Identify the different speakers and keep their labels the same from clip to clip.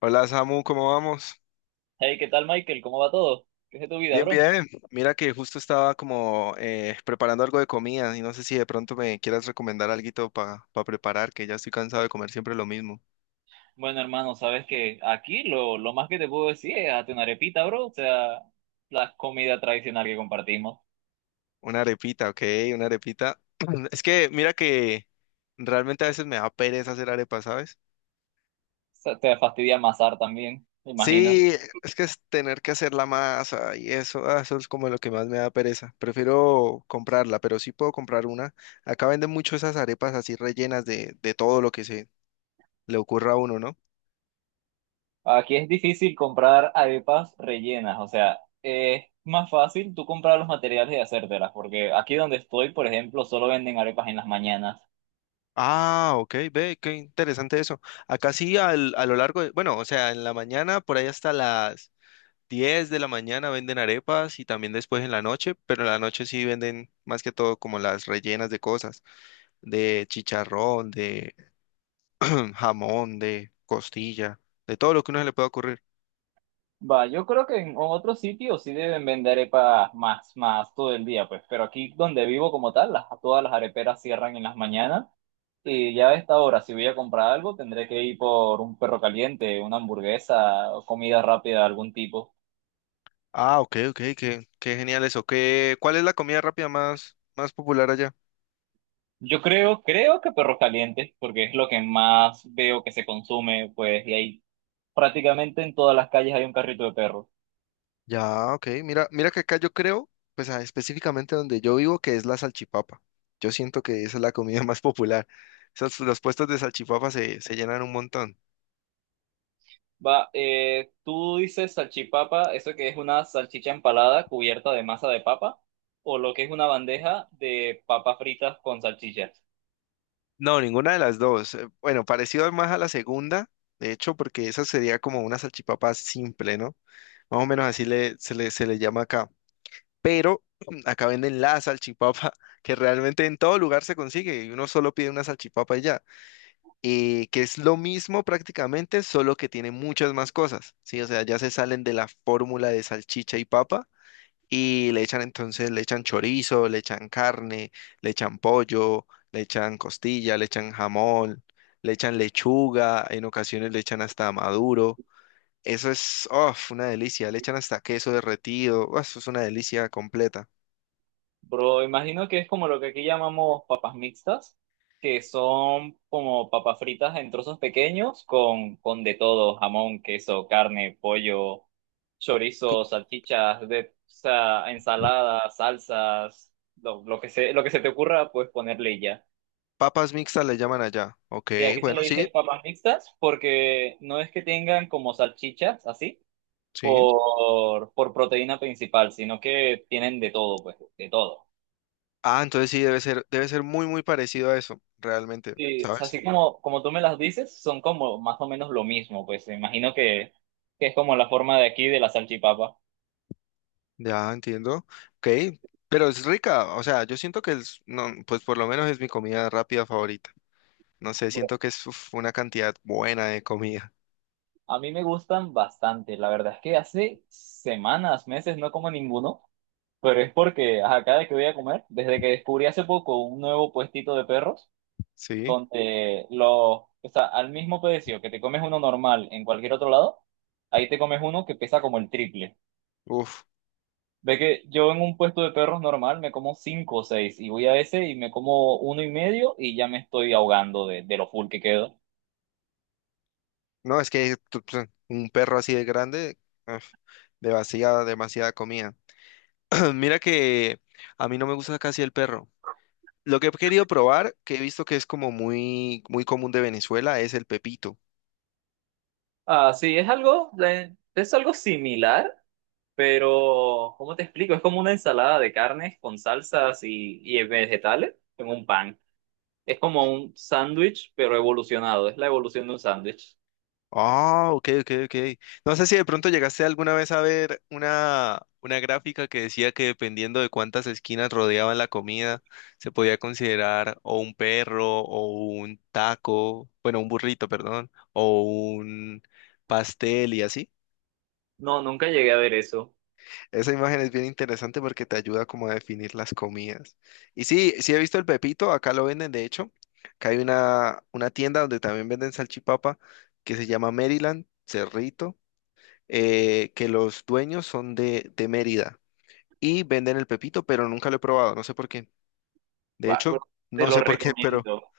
Speaker 1: Hola Samu, ¿cómo vamos?
Speaker 2: Hey, ¿qué tal, Michael? ¿Cómo va todo? ¿Qué es de tu vida,
Speaker 1: Bien,
Speaker 2: bro?
Speaker 1: bien. Mira que justo estaba como preparando algo de comida y no sé si de pronto me quieras recomendar alguito para preparar, que ya estoy cansado de comer siempre lo mismo.
Speaker 2: Bueno, hermano, sabes que aquí lo más que te puedo decir es hazte una arepita, bro. O sea, la comida tradicional que compartimos. O
Speaker 1: Una arepita, ok, una arepita. Es que mira que realmente a veces me da pereza hacer arepa, ¿sabes?
Speaker 2: sea, te fastidia amasar también, me imagino.
Speaker 1: Sí, es que es tener que hacer la masa y eso, eso es como lo que más me da pereza. Prefiero comprarla, pero sí puedo comprar una. Acá venden mucho esas arepas así rellenas de todo lo que se le ocurra a uno, ¿no?
Speaker 2: Aquí es difícil comprar arepas rellenas. O sea, es más fácil tú comprar los materiales y hacértelas. Porque aquí donde estoy, por ejemplo, solo venden arepas en las mañanas.
Speaker 1: Ah, ok, ve, qué interesante eso. Acá sí, a lo largo de, bueno, o sea, en la mañana, por ahí hasta las 10 de la mañana venden arepas y también después en la noche, pero en la noche sí venden más que todo como las rellenas de cosas, de chicharrón, de jamón, de costilla, de todo lo que a uno se le pueda ocurrir.
Speaker 2: Va, yo creo que en otros sitios sí deben vender arepas más todo el día, pues, pero aquí donde vivo como tal, las, todas las areperas cierran en las mañanas y ya a esta hora, si voy a comprar algo, tendré que ir por un perro caliente, una hamburguesa, o comida rápida de algún tipo.
Speaker 1: Ah, ok, ok, qué genial eso. ¿ cuál es la comida rápida más, más popular allá?
Speaker 2: Yo creo, creo que perro caliente, porque es lo que más veo que se consume, pues, y ahí prácticamente en todas las calles hay un carrito de perro.
Speaker 1: Ya, ok. Mira, mira que acá yo creo, pues específicamente donde yo vivo, que es la salchipapa. Yo siento que esa es la comida más popular. Esas, los puestos de salchipapa se llenan un montón.
Speaker 2: Va, tú dices salchipapa, eso que es una salchicha empalada cubierta de masa de papa, o lo que es una bandeja de papas fritas con salchichas.
Speaker 1: No, ninguna de las dos. Bueno, parecido más a la segunda, de hecho, porque esa sería como una salchipapa simple, ¿no? Más o menos así se le llama acá. Pero acá venden la salchipapa, que realmente en todo lugar se consigue y uno solo pide una salchipapa y ya. Que es lo mismo prácticamente, solo que tiene muchas más cosas, ¿sí? O sea, ya se salen de la fórmula de salchicha y papa y le echan entonces, le echan chorizo, le echan carne, le echan pollo, le echan costilla, le echan jamón, le echan lechuga, en ocasiones le echan hasta maduro. Eso es, uf, una delicia, le echan hasta queso derretido, uf, eso es una delicia completa.
Speaker 2: Bro, imagino que es como lo que aquí llamamos papas mixtas, que son como papas fritas en trozos pequeños con de todo, jamón, queso, carne, pollo,
Speaker 1: Cu-
Speaker 2: chorizo, salchichas, de, o sea, ensaladas, salsas, lo, lo que se te ocurra, pues ponerle y ya.
Speaker 1: Papas mixtas le llaman allá. Ok,
Speaker 2: Sí, aquí se
Speaker 1: bueno,
Speaker 2: le
Speaker 1: sí,
Speaker 2: dice papas mixtas porque no es que tengan como salchichas así
Speaker 1: sí.
Speaker 2: por proteína principal, sino que tienen de todo, pues, de todo.
Speaker 1: Ah, entonces sí, debe ser muy, muy parecido a eso, realmente,
Speaker 2: Sí, o sea,
Speaker 1: ¿sabes?
Speaker 2: así como, como tú me las dices, son como más o menos lo mismo, pues me imagino que es como la forma de aquí de la salchipapa.
Speaker 1: Ya entiendo. Ok, pero es rica, o sea, yo siento que es, no, pues por lo menos es mi comida rápida favorita. No sé,
Speaker 2: Bro,
Speaker 1: siento que es uf, una cantidad buena de comida,
Speaker 2: a mí me gustan bastante, la verdad es que hace semanas, meses no como ninguno, pero es porque ajá, cada que voy a comer, desde que descubrí hace poco un nuevo puestito de perros,
Speaker 1: ¿sí?
Speaker 2: donde los, o sea, al mismo precio que te comes uno normal en cualquier otro lado, ahí te comes uno que pesa como el triple.
Speaker 1: Uf,
Speaker 2: Ve que yo en un puesto de perros normal me como cinco o seis y voy a ese y me como uno y medio y ya me estoy ahogando de lo full que quedo.
Speaker 1: no, es que un perro así de grande, uf, demasiada, demasiada comida. Mira que a mí no me gusta casi el perro. Lo que he querido probar, que he visto que es como muy, muy común de Venezuela, es el pepito.
Speaker 2: Ah, sí, es algo similar, pero ¿cómo te explico? Es como una ensalada de carnes con salsas y vegetales en un pan. Es como un sándwich, pero evolucionado. Es la evolución de un sándwich.
Speaker 1: Ah, ok, ok, ok. No sé si de pronto llegaste alguna vez a ver una gráfica que decía que dependiendo de cuántas esquinas rodeaban la comida, se podía considerar o un perro, o un taco, bueno, un burrito, perdón, o un pastel y así.
Speaker 2: No, nunca llegué a ver eso.
Speaker 1: Esa imagen es bien interesante porque te ayuda como a definir las comidas. Y sí, sí he visto el pepito, acá lo venden, de hecho. Acá hay una tienda donde también venden salchipapa que se llama Maryland, Cerrito. Que los dueños son de Mérida y venden el pepito, pero nunca lo he probado, no sé por qué. De
Speaker 2: Va, bro,
Speaker 1: hecho,
Speaker 2: te
Speaker 1: no
Speaker 2: lo
Speaker 1: sé por qué, pero...
Speaker 2: recomiendo.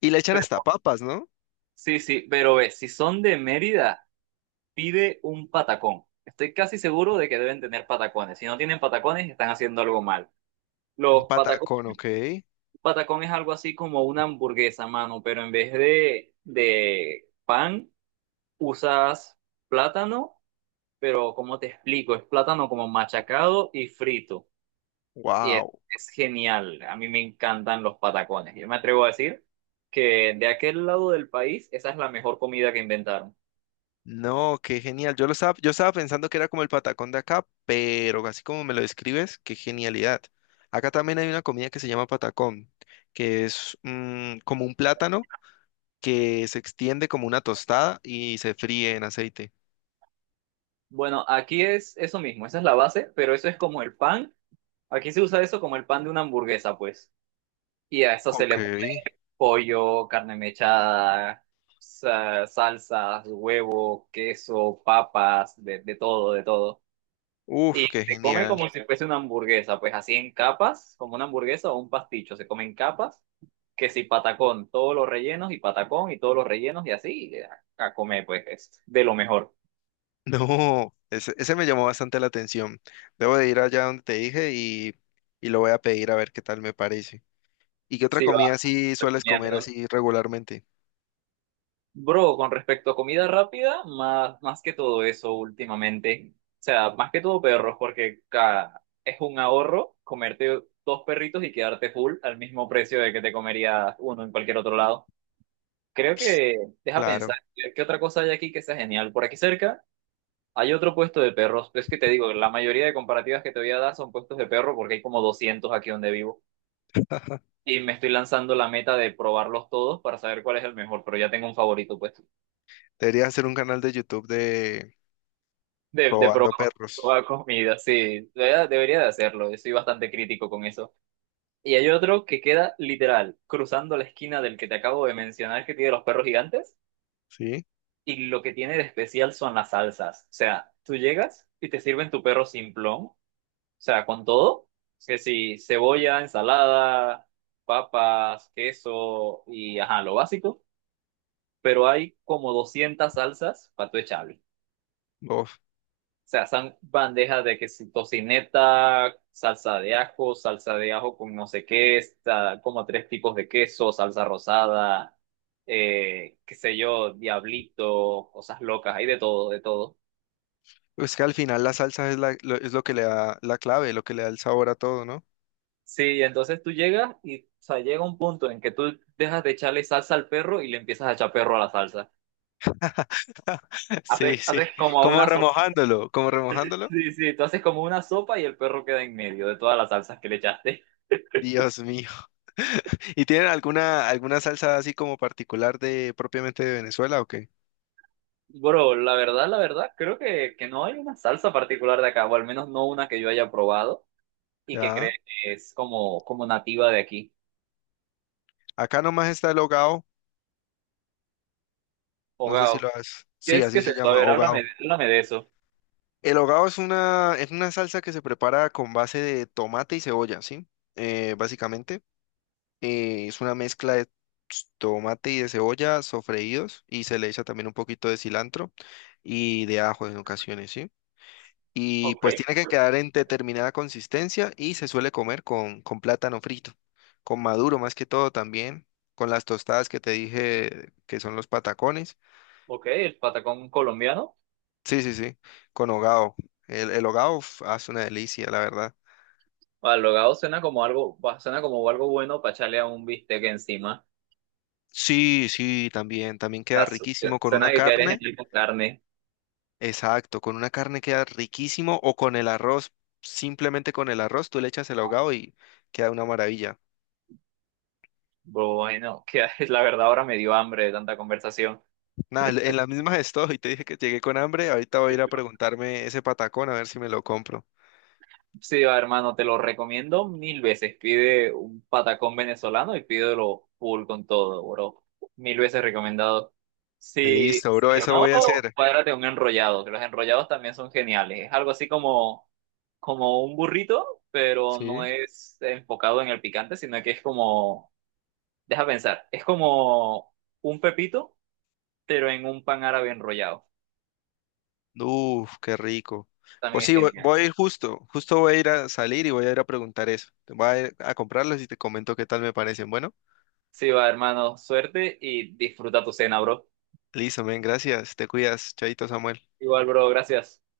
Speaker 1: Y le echan hasta
Speaker 2: Pero-
Speaker 1: papas, ¿no?
Speaker 2: sí, sí, pero ve, si son de Mérida, pide un patacón. Estoy casi seguro de que deben tener patacones. Si no tienen patacones, están haciendo algo mal.
Speaker 1: Un
Speaker 2: Los patacones,
Speaker 1: patacón, ok.
Speaker 2: patacón es algo así como una hamburguesa, mano, pero en vez de pan, usas plátano, pero ¿cómo te explico? Es plátano como machacado y frito. Y es,
Speaker 1: Wow.
Speaker 2: es genial, a mí me encantan los patacones. Yo me atrevo a decir que de aquel lado del país esa es la mejor comida que inventaron.
Speaker 1: No, qué genial. Yo lo estaba, yo estaba pensando que era como el patacón de acá, pero así como me lo describes, qué genialidad. Acá también hay una comida que se llama patacón, que es como un plátano que se extiende como una tostada y se fríe en aceite.
Speaker 2: Bueno, aquí es eso mismo, esa es la base, pero eso es como el pan. Aquí se usa eso como el pan de una hamburguesa, pues. Y a eso se
Speaker 1: Ok.
Speaker 2: le pone pollo, carne mechada, salsas, huevo, queso, papas, de todo, de todo. Y
Speaker 1: Uf, qué
Speaker 2: se come
Speaker 1: genial.
Speaker 2: como si fuese una hamburguesa, pues así en capas, como una hamburguesa o un pasticho, se come en capas. Que si patacón, todos los rellenos y patacón y todos los rellenos y así a comer, pues es de lo mejor.
Speaker 1: No, ese me llamó bastante la atención. Debo de ir allá donde te dije y lo voy a pedir a ver qué tal me parece. ¿Y qué otra
Speaker 2: Sí, va,
Speaker 1: comida así sueles comer
Speaker 2: recomiendo.
Speaker 1: así regularmente?
Speaker 2: Bro, con respecto a comida rápida, más que todo eso últimamente, o sea, más que todo perros, porque es un ahorro comerte dos perritos y quedarte full al mismo precio de que te comerías uno en cualquier otro lado. Creo que, deja pensar,
Speaker 1: Claro,
Speaker 2: qué otra cosa hay aquí que sea genial? Por aquí cerca hay otro puesto de perros, pero es que te digo, la mayoría de comparativas que te voy a dar son puestos de perro porque hay como 200 aquí donde vivo y me estoy lanzando la meta de probarlos todos para saber cuál es el mejor, pero ya tengo un favorito pues
Speaker 1: deberías hacer un canal de YouTube de
Speaker 2: de
Speaker 1: probando
Speaker 2: probar
Speaker 1: perros,
Speaker 2: toda comida, sí, debería, debería de hacerlo, soy bastante crítico con eso. Y hay otro que queda literal cruzando la esquina del que te acabo de mencionar que tiene los perros gigantes
Speaker 1: ¿sí?
Speaker 2: y lo que tiene de especial son las salsas, o sea, tú llegas y te sirven tu perro simplón. O sea, con todo, que si cebolla, ensalada, papas, queso y ajá, lo básico, pero hay como 200 salsas para tu echarle.
Speaker 1: Uf,
Speaker 2: O sea, son bandejas de que si tocineta, salsa de ajo con no sé qué, está como tres tipos de queso, salsa rosada, qué sé yo, diablito, cosas locas, hay de todo, de todo.
Speaker 1: es que al final la salsa es, lo, es lo que le da la clave, lo que le da el sabor a todo, ¿no?
Speaker 2: Sí, entonces tú llegas y, o sea, llega un punto en que tú dejas de echarle salsa al perro y le empiezas a echar perro a la salsa.
Speaker 1: Sí,
Speaker 2: Haces,
Speaker 1: sí,
Speaker 2: haces como
Speaker 1: como
Speaker 2: una sopa.
Speaker 1: remojándolo, como remojándolo.
Speaker 2: Sí, sí, tú haces como una sopa y el perro queda en medio de todas las salsas que le echaste.
Speaker 1: Dios mío. ¿Y tienen alguna salsa así como particular de propiamente de Venezuela o qué?
Speaker 2: Bro, la verdad, creo que no hay una salsa particular de acá, o al menos no una que yo haya probado y que cree
Speaker 1: Ya.
Speaker 2: que es como, como nativa de aquí.
Speaker 1: Acá nomás está el hogao, no sé si
Speaker 2: Hogao,
Speaker 1: lo has.
Speaker 2: ¿qué
Speaker 1: Sí,
Speaker 2: es que
Speaker 1: así
Speaker 2: es
Speaker 1: se
Speaker 2: eso? A
Speaker 1: llama,
Speaker 2: ver,
Speaker 1: hogao.
Speaker 2: háblame, háblame de eso.
Speaker 1: El hogao es una salsa que se prepara con base de tomate y cebolla, ¿sí? Básicamente, es una mezcla de tomate y de cebolla sofreídos y se le echa también un poquito de cilantro y de ajo en ocasiones, ¿sí? Y
Speaker 2: Ok,
Speaker 1: pues tiene que quedar en determinada consistencia y se suele comer con plátano frito, con maduro más que todo también, con las tostadas que te dije que son los patacones.
Speaker 2: ok, el patacón colombiano.
Speaker 1: Sí, sí, sí, con hogao. El hogao uf, hace una delicia, la verdad.
Speaker 2: O alogado suena como algo, suena como algo bueno para echarle a un bistec encima.
Speaker 1: Sí, sí, también, también queda
Speaker 2: Está su-
Speaker 1: riquísimo con
Speaker 2: Suena
Speaker 1: una
Speaker 2: que quieres en
Speaker 1: carne.
Speaker 2: el con carne.
Speaker 1: Exacto, con una carne queda riquísimo o con el arroz, simplemente con el arroz, tú le echas el ahogado y queda una maravilla.
Speaker 2: Bueno, que la verdad ahora me dio hambre de tanta conversación.
Speaker 1: Nada, en las mismas estoy, te dije que llegué con hambre, ahorita voy a ir a preguntarme ese patacón a ver si me lo compro.
Speaker 2: Sí, va, hermano, te lo recomiendo mil veces. Pide un patacón venezolano y pídelo full con todo, bro. Mil veces recomendado. Si,
Speaker 1: Listo, bro,
Speaker 2: si
Speaker 1: eso
Speaker 2: no,
Speaker 1: voy a hacer.
Speaker 2: cuádrate un enrollado, que los enrollados también son geniales. Es algo así como como un burrito, pero no
Speaker 1: Sí.
Speaker 2: es enfocado en el picante, sino que es como deja pensar, es como un pepito, pero en un pan árabe enrollado.
Speaker 1: Uf, qué rico.
Speaker 2: También
Speaker 1: Pues
Speaker 2: es
Speaker 1: sí, voy,
Speaker 2: genial.
Speaker 1: voy a ir justo, justo voy a ir a salir y voy a ir a preguntar eso. Voy a ir a comprarlos y te comento qué tal me parecen. Bueno,
Speaker 2: Sí, va, hermano, suerte y disfruta tu cena, bro.
Speaker 1: listo, men, gracias. Te cuidas, Chaito Samuel.
Speaker 2: Igual, bro, gracias.